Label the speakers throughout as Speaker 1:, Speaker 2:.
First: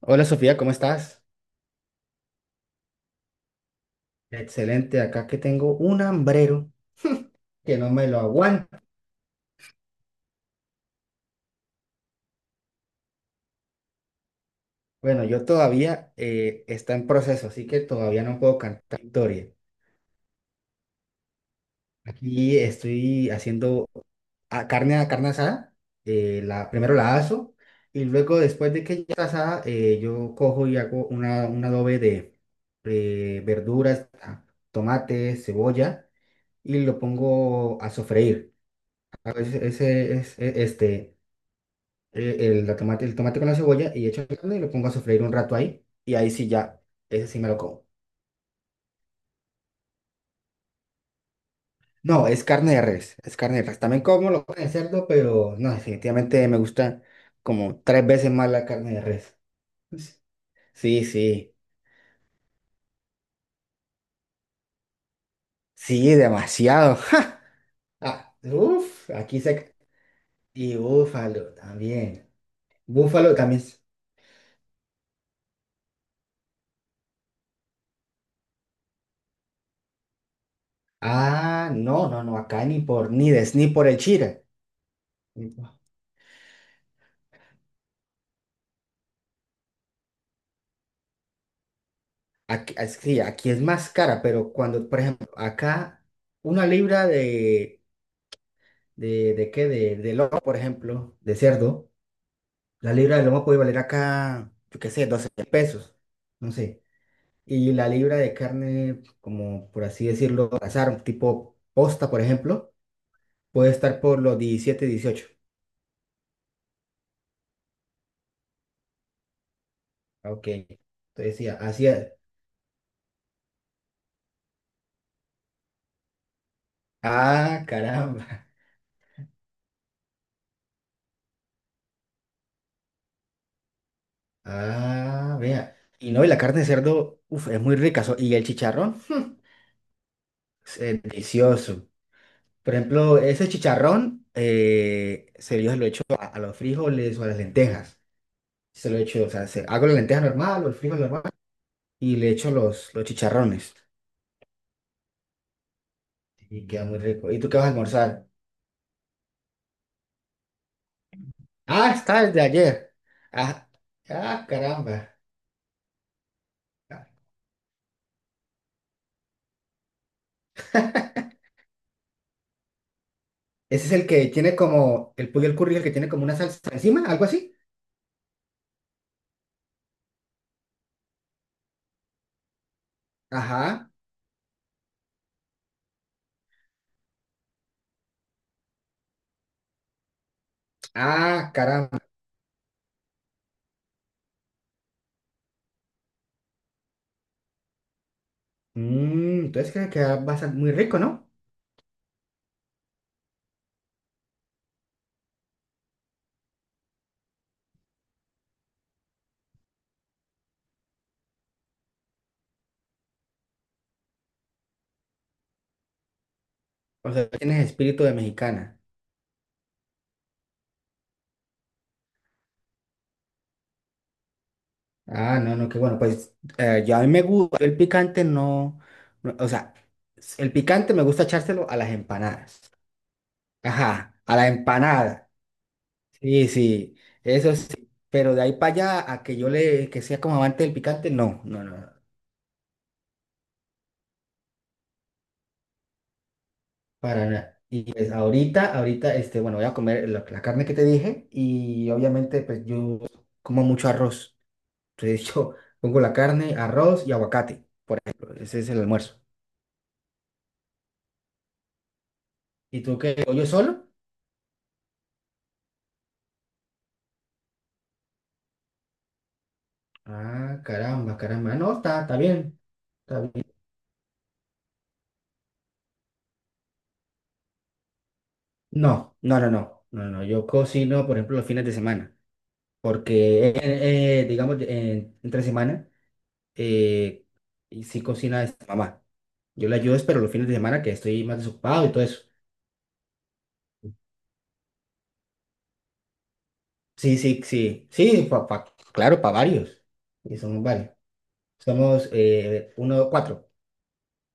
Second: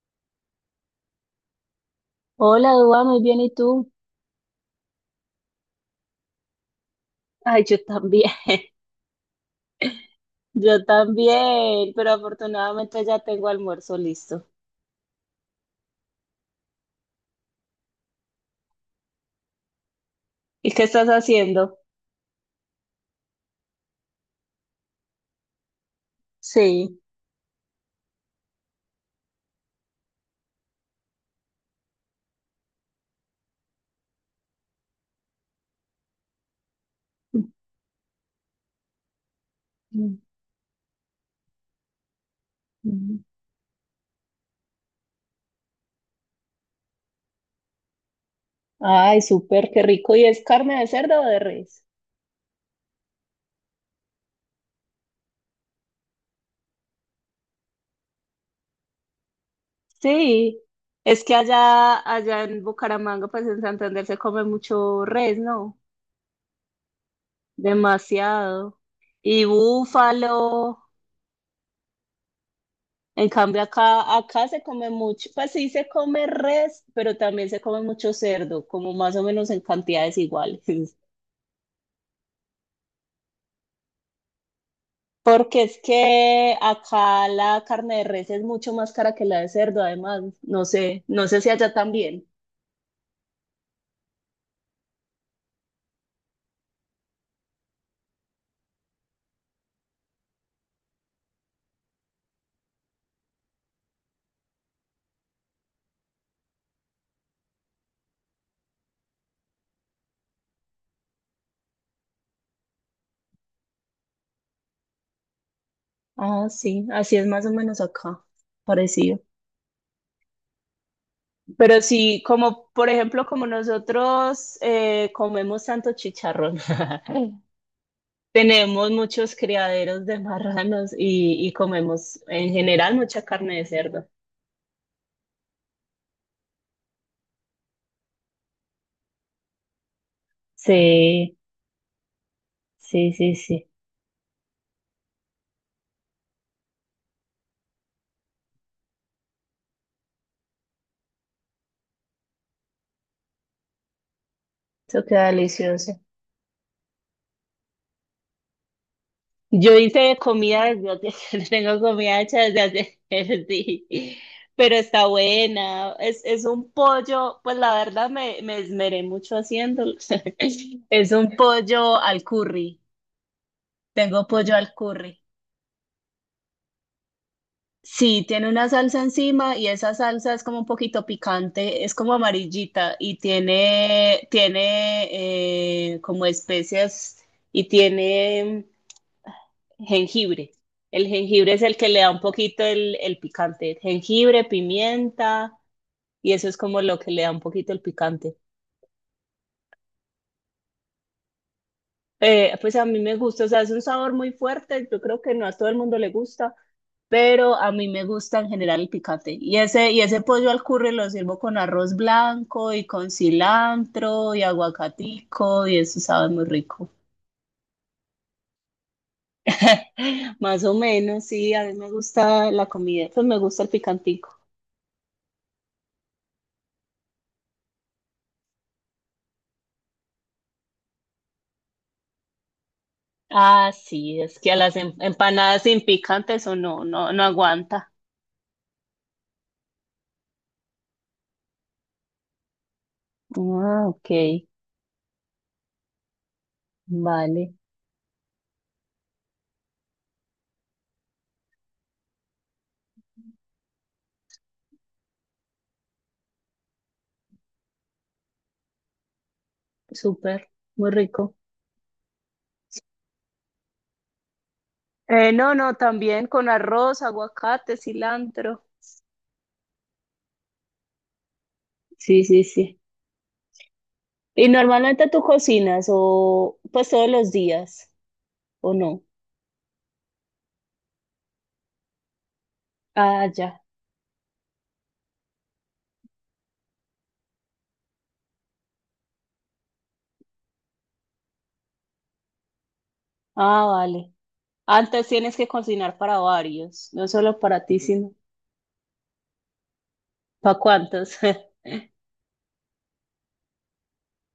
Speaker 1: Hola Sofía, ¿cómo estás?
Speaker 2: Hola, Dua, muy bien, ¿y tú?
Speaker 1: Excelente, acá que tengo un hambrero
Speaker 2: Ay,
Speaker 1: que
Speaker 2: yo
Speaker 1: no me lo
Speaker 2: también,
Speaker 1: aguanta.
Speaker 2: yo también, pero afortunadamente ya tengo almuerzo listo.
Speaker 1: Bueno, yo todavía está en proceso, así que todavía no puedo cantar victoria.
Speaker 2: ¿Y qué estás haciendo?
Speaker 1: Aquí estoy haciendo carne asada, primero
Speaker 2: Sí.
Speaker 1: la aso y luego después de que ya está asada, yo cojo y hago un adobe de verduras, ah, tomate, cebolla y lo pongo a sofreír. Ese es este. El
Speaker 2: Ujú.
Speaker 1: tomate con la cebolla y echo la carne y lo pongo a sofreír un rato ahí. Y ahí sí ya, ese sí me lo como.
Speaker 2: Ay, súper, qué rico. ¿Y es carne de cerdo o de res?
Speaker 1: No, es carne de res, es carne de res. También como lo de cerdo, pero no, definitivamente me gusta como tres veces más la carne de res.
Speaker 2: Sí,
Speaker 1: Sí,
Speaker 2: es que
Speaker 1: sí,
Speaker 2: allá, allá en Bucaramanga, pues en Santander se come mucho res, ¿no?
Speaker 1: sí, demasiado. Ah,
Speaker 2: Demasiado.
Speaker 1: uf, aquí
Speaker 2: Y
Speaker 1: se... Y
Speaker 2: búfalo.
Speaker 1: búfalo también.
Speaker 2: En
Speaker 1: Búfalo también.
Speaker 2: cambio, acá, acá se come mucho, pues sí se come res, pero también se come mucho cerdo, como más o menos en cantidades iguales.
Speaker 1: Ah, no, no, no, acá ni por el chile.
Speaker 2: Porque es que acá la carne de res es mucho más cara que la de cerdo, además. No sé, no sé si allá también.
Speaker 1: Aquí, ah, sí, aquí es más cara, pero cuando, por ejemplo, acá una libra de de lomo, por ejemplo, de cerdo, la libra de lomo puede valer acá, yo qué sé, 12 pesos, no sé. Y la libra de carne, como por así decirlo, azar, tipo posta, por ejemplo, puede estar por los 17 18.
Speaker 2: Ah, sí, así es más o menos acá, parecido.
Speaker 1: Ah, ok, entonces sí,
Speaker 2: Pero
Speaker 1: así es.
Speaker 2: sí, como por ejemplo, como nosotros comemos tanto chicharrón.
Speaker 1: Ah, caramba.
Speaker 2: Tenemos muchos criaderos de marranos y comemos en general mucha carne de cerdo.
Speaker 1: Ah, vea. Y no, y la carne de cerdo, uf, es muy rica. Y el chicharrón. Es,
Speaker 2: Sí,
Speaker 1: delicioso. Por
Speaker 2: sí,
Speaker 1: ejemplo,
Speaker 2: sí,
Speaker 1: ese
Speaker 2: sí.
Speaker 1: chicharrón, yo se lo echo a los frijoles o a las lentejas. Se lo echo, o sea, hago la lenteja normal o el frijol normal y le echo los chicharrones.
Speaker 2: Eso queda delicioso.
Speaker 1: Y queda muy rico. ¿Y tú qué vas a almorzar?
Speaker 2: Yo hice comida desde hace- tengo
Speaker 1: Ah,
Speaker 2: comida
Speaker 1: está el de
Speaker 2: hecha
Speaker 1: ayer.
Speaker 2: desde hace,
Speaker 1: Ah,
Speaker 2: sí,
Speaker 1: ah,
Speaker 2: pero está
Speaker 1: caramba.
Speaker 2: buena. Es un pollo, pues la verdad me, me esmeré mucho haciéndolo. Es un pollo al curry.
Speaker 1: Ese es el que
Speaker 2: Tengo
Speaker 1: tiene
Speaker 2: pollo al
Speaker 1: como,
Speaker 2: curry.
Speaker 1: el pollo al curry, el que tiene como una salsa encima, algo así.
Speaker 2: Sí, tiene una salsa encima y esa salsa es como un poquito picante, es como amarillita y
Speaker 1: Ajá.
Speaker 2: tiene, tiene como especias y tiene jengibre. El
Speaker 1: Ah,
Speaker 2: jengibre es el que
Speaker 1: caramba.
Speaker 2: le da un poquito el picante. Jengibre, pimienta y eso es como lo que le da un poquito el picante.
Speaker 1: Mm, entonces creo que queda bastante muy rico, ¿no?
Speaker 2: Pues a mí me gusta, o sea, es un sabor muy fuerte, yo creo que no a todo el mundo le gusta. Pero a mí me gusta en general el picante. Y ese pollo al curry lo sirvo con arroz blanco y con cilantro y aguacatico y eso sabe muy rico.
Speaker 1: O sea, tienes espíritu de mexicana.
Speaker 2: Más o menos, sí, a mí me gusta la comida, pues me gusta el picantico.
Speaker 1: Ah, no, no, qué bueno. Pues yo a mí me gusta, el picante no, no, o sea, el picante me gusta echárselo a las empanadas.
Speaker 2: Ah,
Speaker 1: Ajá,
Speaker 2: sí,
Speaker 1: a
Speaker 2: es
Speaker 1: la
Speaker 2: que a las em-
Speaker 1: empanada.
Speaker 2: empanadas sin picante
Speaker 1: Sí,
Speaker 2: eso no,
Speaker 1: sí,
Speaker 2: no, no
Speaker 1: eso sí.
Speaker 2: aguanta.
Speaker 1: Pero de ahí para allá a que yo le, que sea como amante del picante, no, no, no, no,
Speaker 2: Ah, ok,
Speaker 1: para
Speaker 2: vale,
Speaker 1: nada. Y pues ahorita, este, bueno, voy a comer la carne que te dije y obviamente pues yo como mucho arroz. Entonces yo pongo la carne, arroz y aguacate. Ese es el almuerzo.
Speaker 2: súper, muy rico.
Speaker 1: ¿Y tú qué? ¿Pollo solo?
Speaker 2: No, no, también con arroz, aguacate, cilantro.
Speaker 1: Ah, caramba, caramba. No, está, está
Speaker 2: Sí, sí,
Speaker 1: bien,
Speaker 2: sí.
Speaker 1: está bien.
Speaker 2: Y normalmente tú cocinas o pues todos los días, ¿o no?
Speaker 1: No, no, no, no, no, no. Yo cocino, por ejemplo, los fines de semana,
Speaker 2: Ah,
Speaker 1: porque,
Speaker 2: ya.
Speaker 1: digamos, entre semana, eh, y sí cocina esta mamá. Yo le ayudo, pero los fines de semana que estoy más desocupado y todo eso.
Speaker 2: Ah, vale. Antes tienes que cocinar para varios, no
Speaker 1: Sí,
Speaker 2: solo
Speaker 1: sí,
Speaker 2: para ti,
Speaker 1: sí,
Speaker 2: sino
Speaker 1: sí, claro, para varios. Y
Speaker 2: para
Speaker 1: somos varios.
Speaker 2: cuántos.
Speaker 1: Somos cuatro.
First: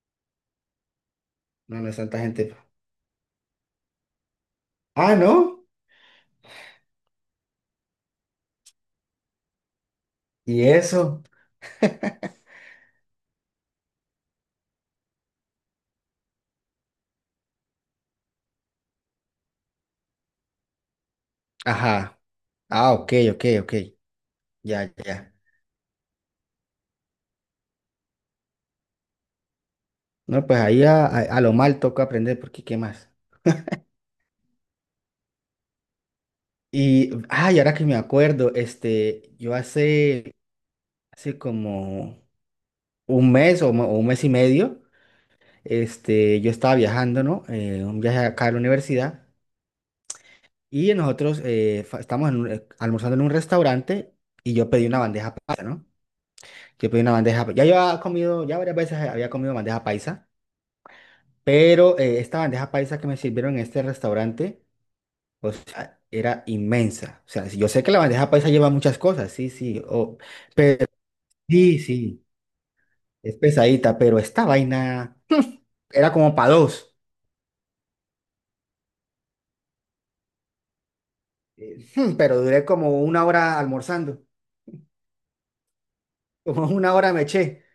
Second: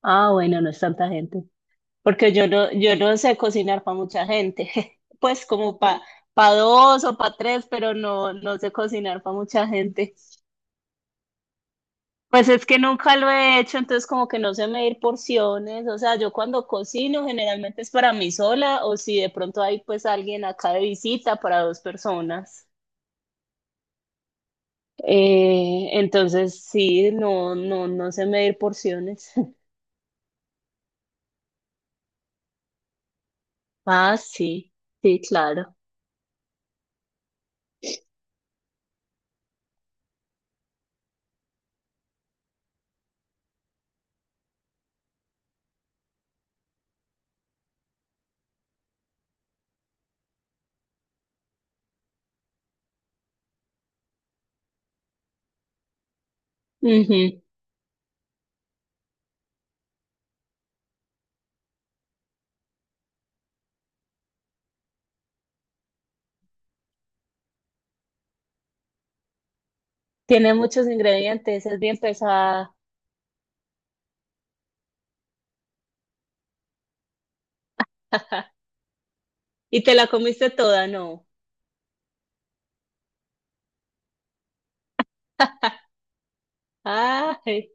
Speaker 2: Ah, bueno, no es tanta gente.
Speaker 1: No, no es tanta
Speaker 2: Porque yo
Speaker 1: gente.
Speaker 2: no, yo no sé cocinar para mucha gente.
Speaker 1: Ah,
Speaker 2: Pues
Speaker 1: ¿no?
Speaker 2: como para pa pa dos o para tres, pero no, no sé cocinar para mucha gente.
Speaker 1: ¿Y eso?
Speaker 2: Pues es que nunca lo he hecho, entonces como que no sé medir porciones, o sea, yo cuando cocino generalmente es para mí sola o si de pronto hay pues alguien acá de visita para dos
Speaker 1: Ajá.
Speaker 2: personas.
Speaker 1: Ah, ok, ok, ok. Ya, ya.
Speaker 2: Entonces sí, no, no, no sé medir porciones.
Speaker 1: No, pues ahí a lo mal toca aprender, porque ¿qué más?
Speaker 2: Ah, sí, sí, claro.
Speaker 1: Y, ay, ahora que me acuerdo, este, hace como un mes o un mes y medio, este, yo estaba viajando, ¿no? Un viaje acá a la universidad y nosotros estábamos en almorzando en un restaurante y yo pedí una bandeja paisa, ¿no? Yo pedí una
Speaker 2: Ujú.
Speaker 1: bandeja, ya yo había comido, ya varias veces había comido bandeja paisa, pero esta bandeja paisa que me sirvieron en este restaurante, o sea, era inmensa. O sea, si yo sé que la bandeja paisa lleva muchas cosas, sí, sí. O,
Speaker 2: Tiene
Speaker 1: pero
Speaker 2: muchos ingredientes,
Speaker 1: sí,
Speaker 2: es bien
Speaker 1: sí,
Speaker 2: pesada.
Speaker 1: es pesadita, pero esta vaina era como para dos.
Speaker 2: Y te la comiste toda, ¿no?
Speaker 1: Pero duré como una hora almorzando, como una hora me eché.
Speaker 2: Ay,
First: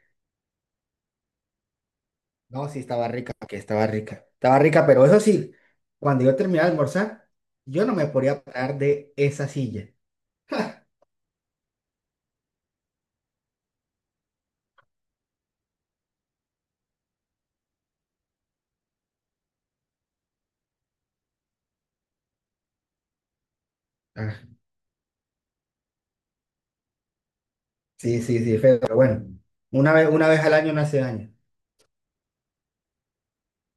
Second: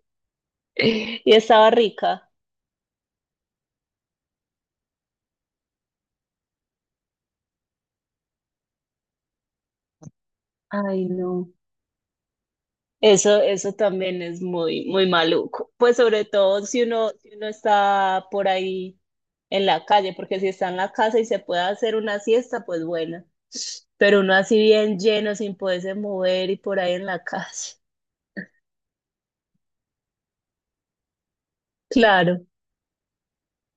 Speaker 2: y estaba rica.
Speaker 1: No, sí, estaba rica, que estaba rica. Estaba rica, pero eso sí, cuando yo terminé de almorzar, yo no me podía parar de esa silla.
Speaker 2: Ay, no. Eso también es muy, muy maluco. Pues sobre todo si uno, si uno está por ahí en la calle, porque si está en la casa y se puede hacer una siesta, pues bueno. Pero uno
Speaker 1: Ah,
Speaker 2: así bien lleno, sin poderse mover y por ahí en la calle.
Speaker 1: sí, sí, sí, feo, pero bueno. Una vez al año no hace daño.
Speaker 2: Claro.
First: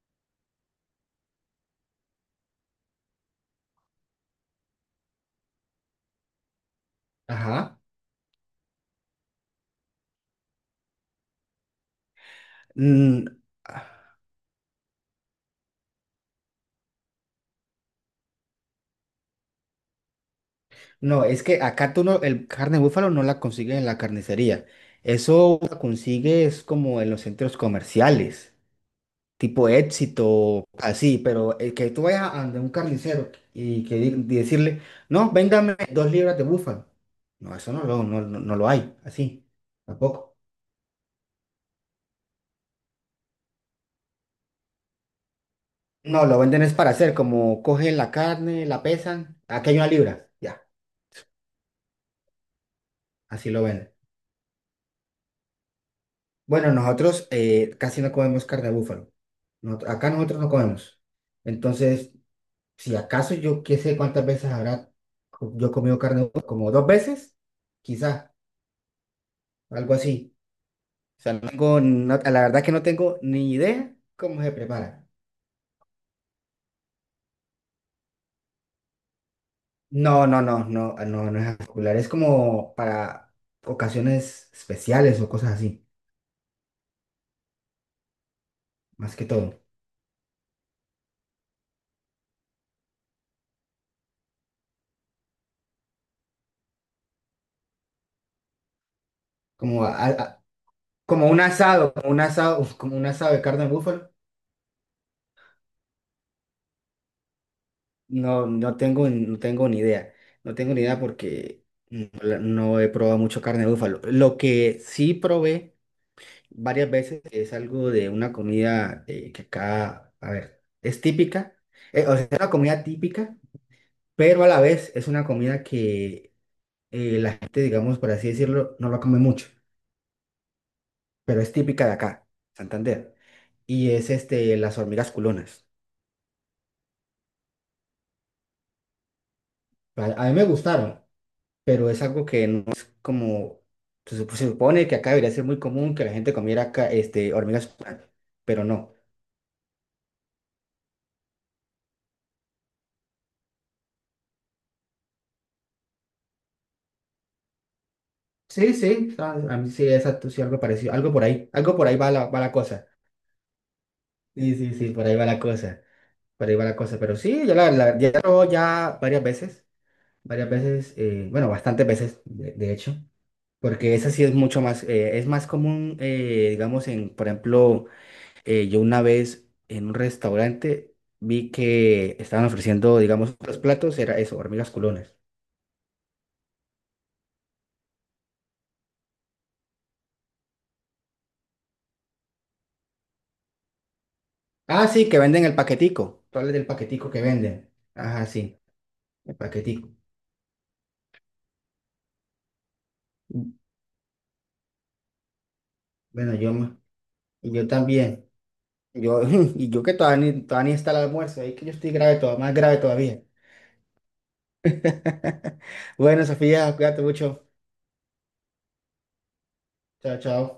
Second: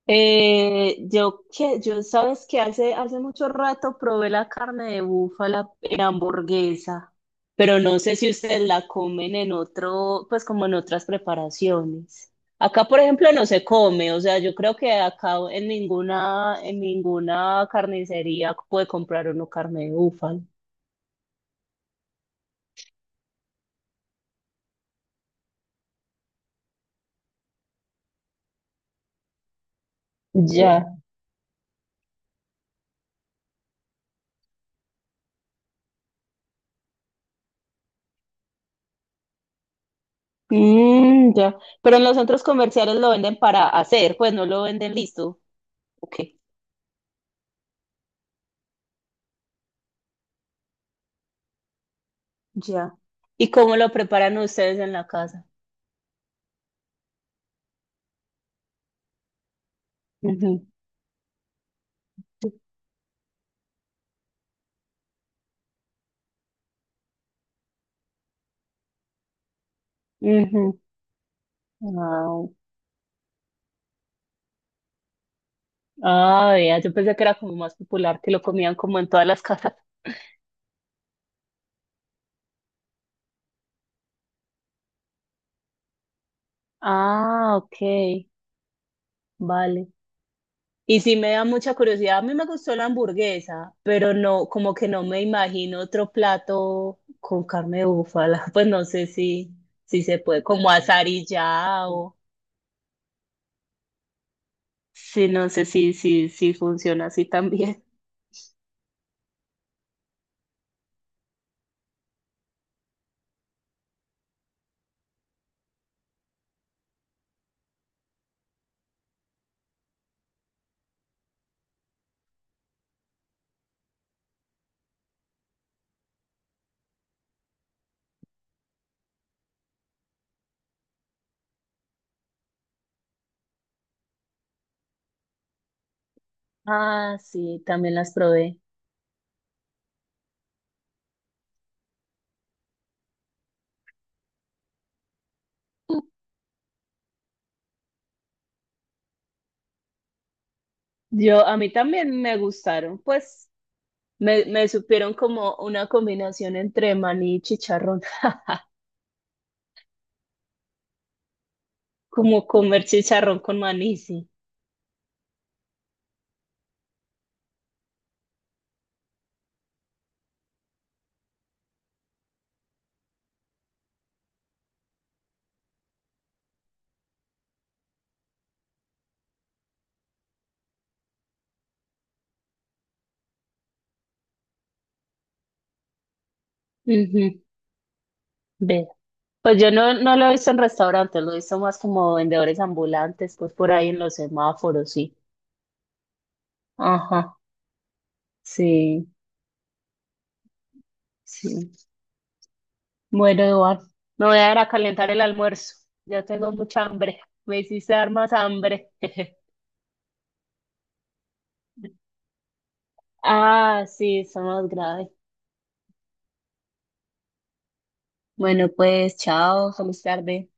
Speaker 2: Yo que yo sabes que hace mucho rato probé la carne de búfala en hamburguesa,
Speaker 1: Ajá.
Speaker 2: pero no sé si ustedes la comen en otro, pues como en otras preparaciones. Acá, por
Speaker 1: Mm,
Speaker 2: ejemplo, no se come, o sea, yo creo que acá en ninguna carnicería puede comprar uno carne de búfala.
Speaker 1: no, es que acá tú no, el carne de búfalo no la consigues en la carnicería. Eso la consigues como en los centros comerciales, tipo Éxito,
Speaker 2: Ya.
Speaker 1: así, pero el que tú vayas a donde un carnicero y que y decirle, no, véngame dos libras de búfalo. No, eso no lo, no, no lo hay, así, tampoco.
Speaker 2: Mm, ya. Pero en los centros comerciales lo venden para hacer, pues no lo venden listo. Ok.
Speaker 1: No, lo venden es para hacer, como cogen la carne, la pesan, aquí hay una libra, ya,
Speaker 2: Ya.
Speaker 1: así
Speaker 2: ¿Y
Speaker 1: lo
Speaker 2: cómo
Speaker 1: venden.
Speaker 2: lo preparan ustedes en la casa?
Speaker 1: Bueno, nosotros casi no comemos carne de búfalo. No acá nosotros no
Speaker 2: Ujú,
Speaker 1: comemos. Entonces, si acaso yo qué sé cuántas veces habrá yo comido carne de búfalo, como dos veces, quizá, algo así.
Speaker 2: ujú.
Speaker 1: O sea, no tengo, la
Speaker 2: Ah,
Speaker 1: verdad que no tengo ni idea cómo se prepara.
Speaker 2: ah, vea, yo pensé que era como más popular, que lo comían como en todas las casas.
Speaker 1: No, no, no, no, no, no es popular. Es como para ocasiones especiales o cosas así,
Speaker 2: Ah, ok,
Speaker 1: más que todo.
Speaker 2: vale. Y sí me da mucha curiosidad, a mí me gustó la hamburguesa, pero no, como que no me imagino otro plato con carne de búfala, pues no sé si,
Speaker 1: Como,
Speaker 2: si se puede, como asar y
Speaker 1: como un
Speaker 2: ya,
Speaker 1: asado, como
Speaker 2: o
Speaker 1: un asado, como un asado de carne de búfalo.
Speaker 2: sí, no sé si, si, si funciona así también.
Speaker 1: No, no tengo, no tengo ni idea. No tengo ni idea porque no, no he probado mucho carne de búfalo. Lo que sí probé varias veces es algo de una comida que acá, a ver, es típica. O sea, es una comida típica, pero a la vez es una comida que la gente, digamos, por así decirlo, no la come mucho, pero es típica de acá, Santander. Y es este, las hormigas culonas.
Speaker 2: Ah, sí, también las probé.
Speaker 1: A mí me gustaron. Pero es algo que no es como, se supone que acá debería ser muy común que la gente comiera este, hormigas, pupas, pero no.
Speaker 2: Yo, a mí también me gustaron, pues me supieron como una combinación entre maní y chicharrón,
Speaker 1: Sí, sí, a mí sí, exacto, sí, algo parecido, algo por ahí va va
Speaker 2: como
Speaker 1: la
Speaker 2: comer
Speaker 1: cosa.
Speaker 2: chicharrón con maní, sí.
Speaker 1: Sí, sí, sí, por ahí va la cosa, por ahí va la cosa, pero sí, ya la ya varias veces, bueno, bastantes veces, de hecho, porque esa sí es mucho más, es más común, digamos, en, por ejemplo, yo una vez en un restaurante vi que estaban ofreciendo, digamos, los platos, era eso, hormigas culones.
Speaker 2: Ujú, ve. Pues yo no, no lo he visto en restaurantes, lo he visto más como vendedores ambulantes, pues por ahí en los
Speaker 1: Ah,
Speaker 2: semáforos,
Speaker 1: sí,
Speaker 2: sí.
Speaker 1: que venden el paquetico. Tú hablas del paquetico que
Speaker 2: Ajá,
Speaker 1: venden. Ajá, sí,
Speaker 2: sí,
Speaker 1: el paquetico.
Speaker 2: sí. Bueno, Eduardo, me voy a ir a calentar el almuerzo. Ya
Speaker 1: Bueno, yo,
Speaker 2: tengo mucha hambre,
Speaker 1: y
Speaker 2: me
Speaker 1: yo
Speaker 2: hiciste dar
Speaker 1: también.
Speaker 2: más hambre.
Speaker 1: Yo, y yo que todavía ni está el almuerzo, ahí que yo estoy grave todavía, más grave todavía.
Speaker 2: Ah, sí, son más graves.
Speaker 1: Bueno, Sofía, cuídate mucho.
Speaker 2: Bueno, pues chao, feliz
Speaker 1: Chao, chao.
Speaker 2: tarde.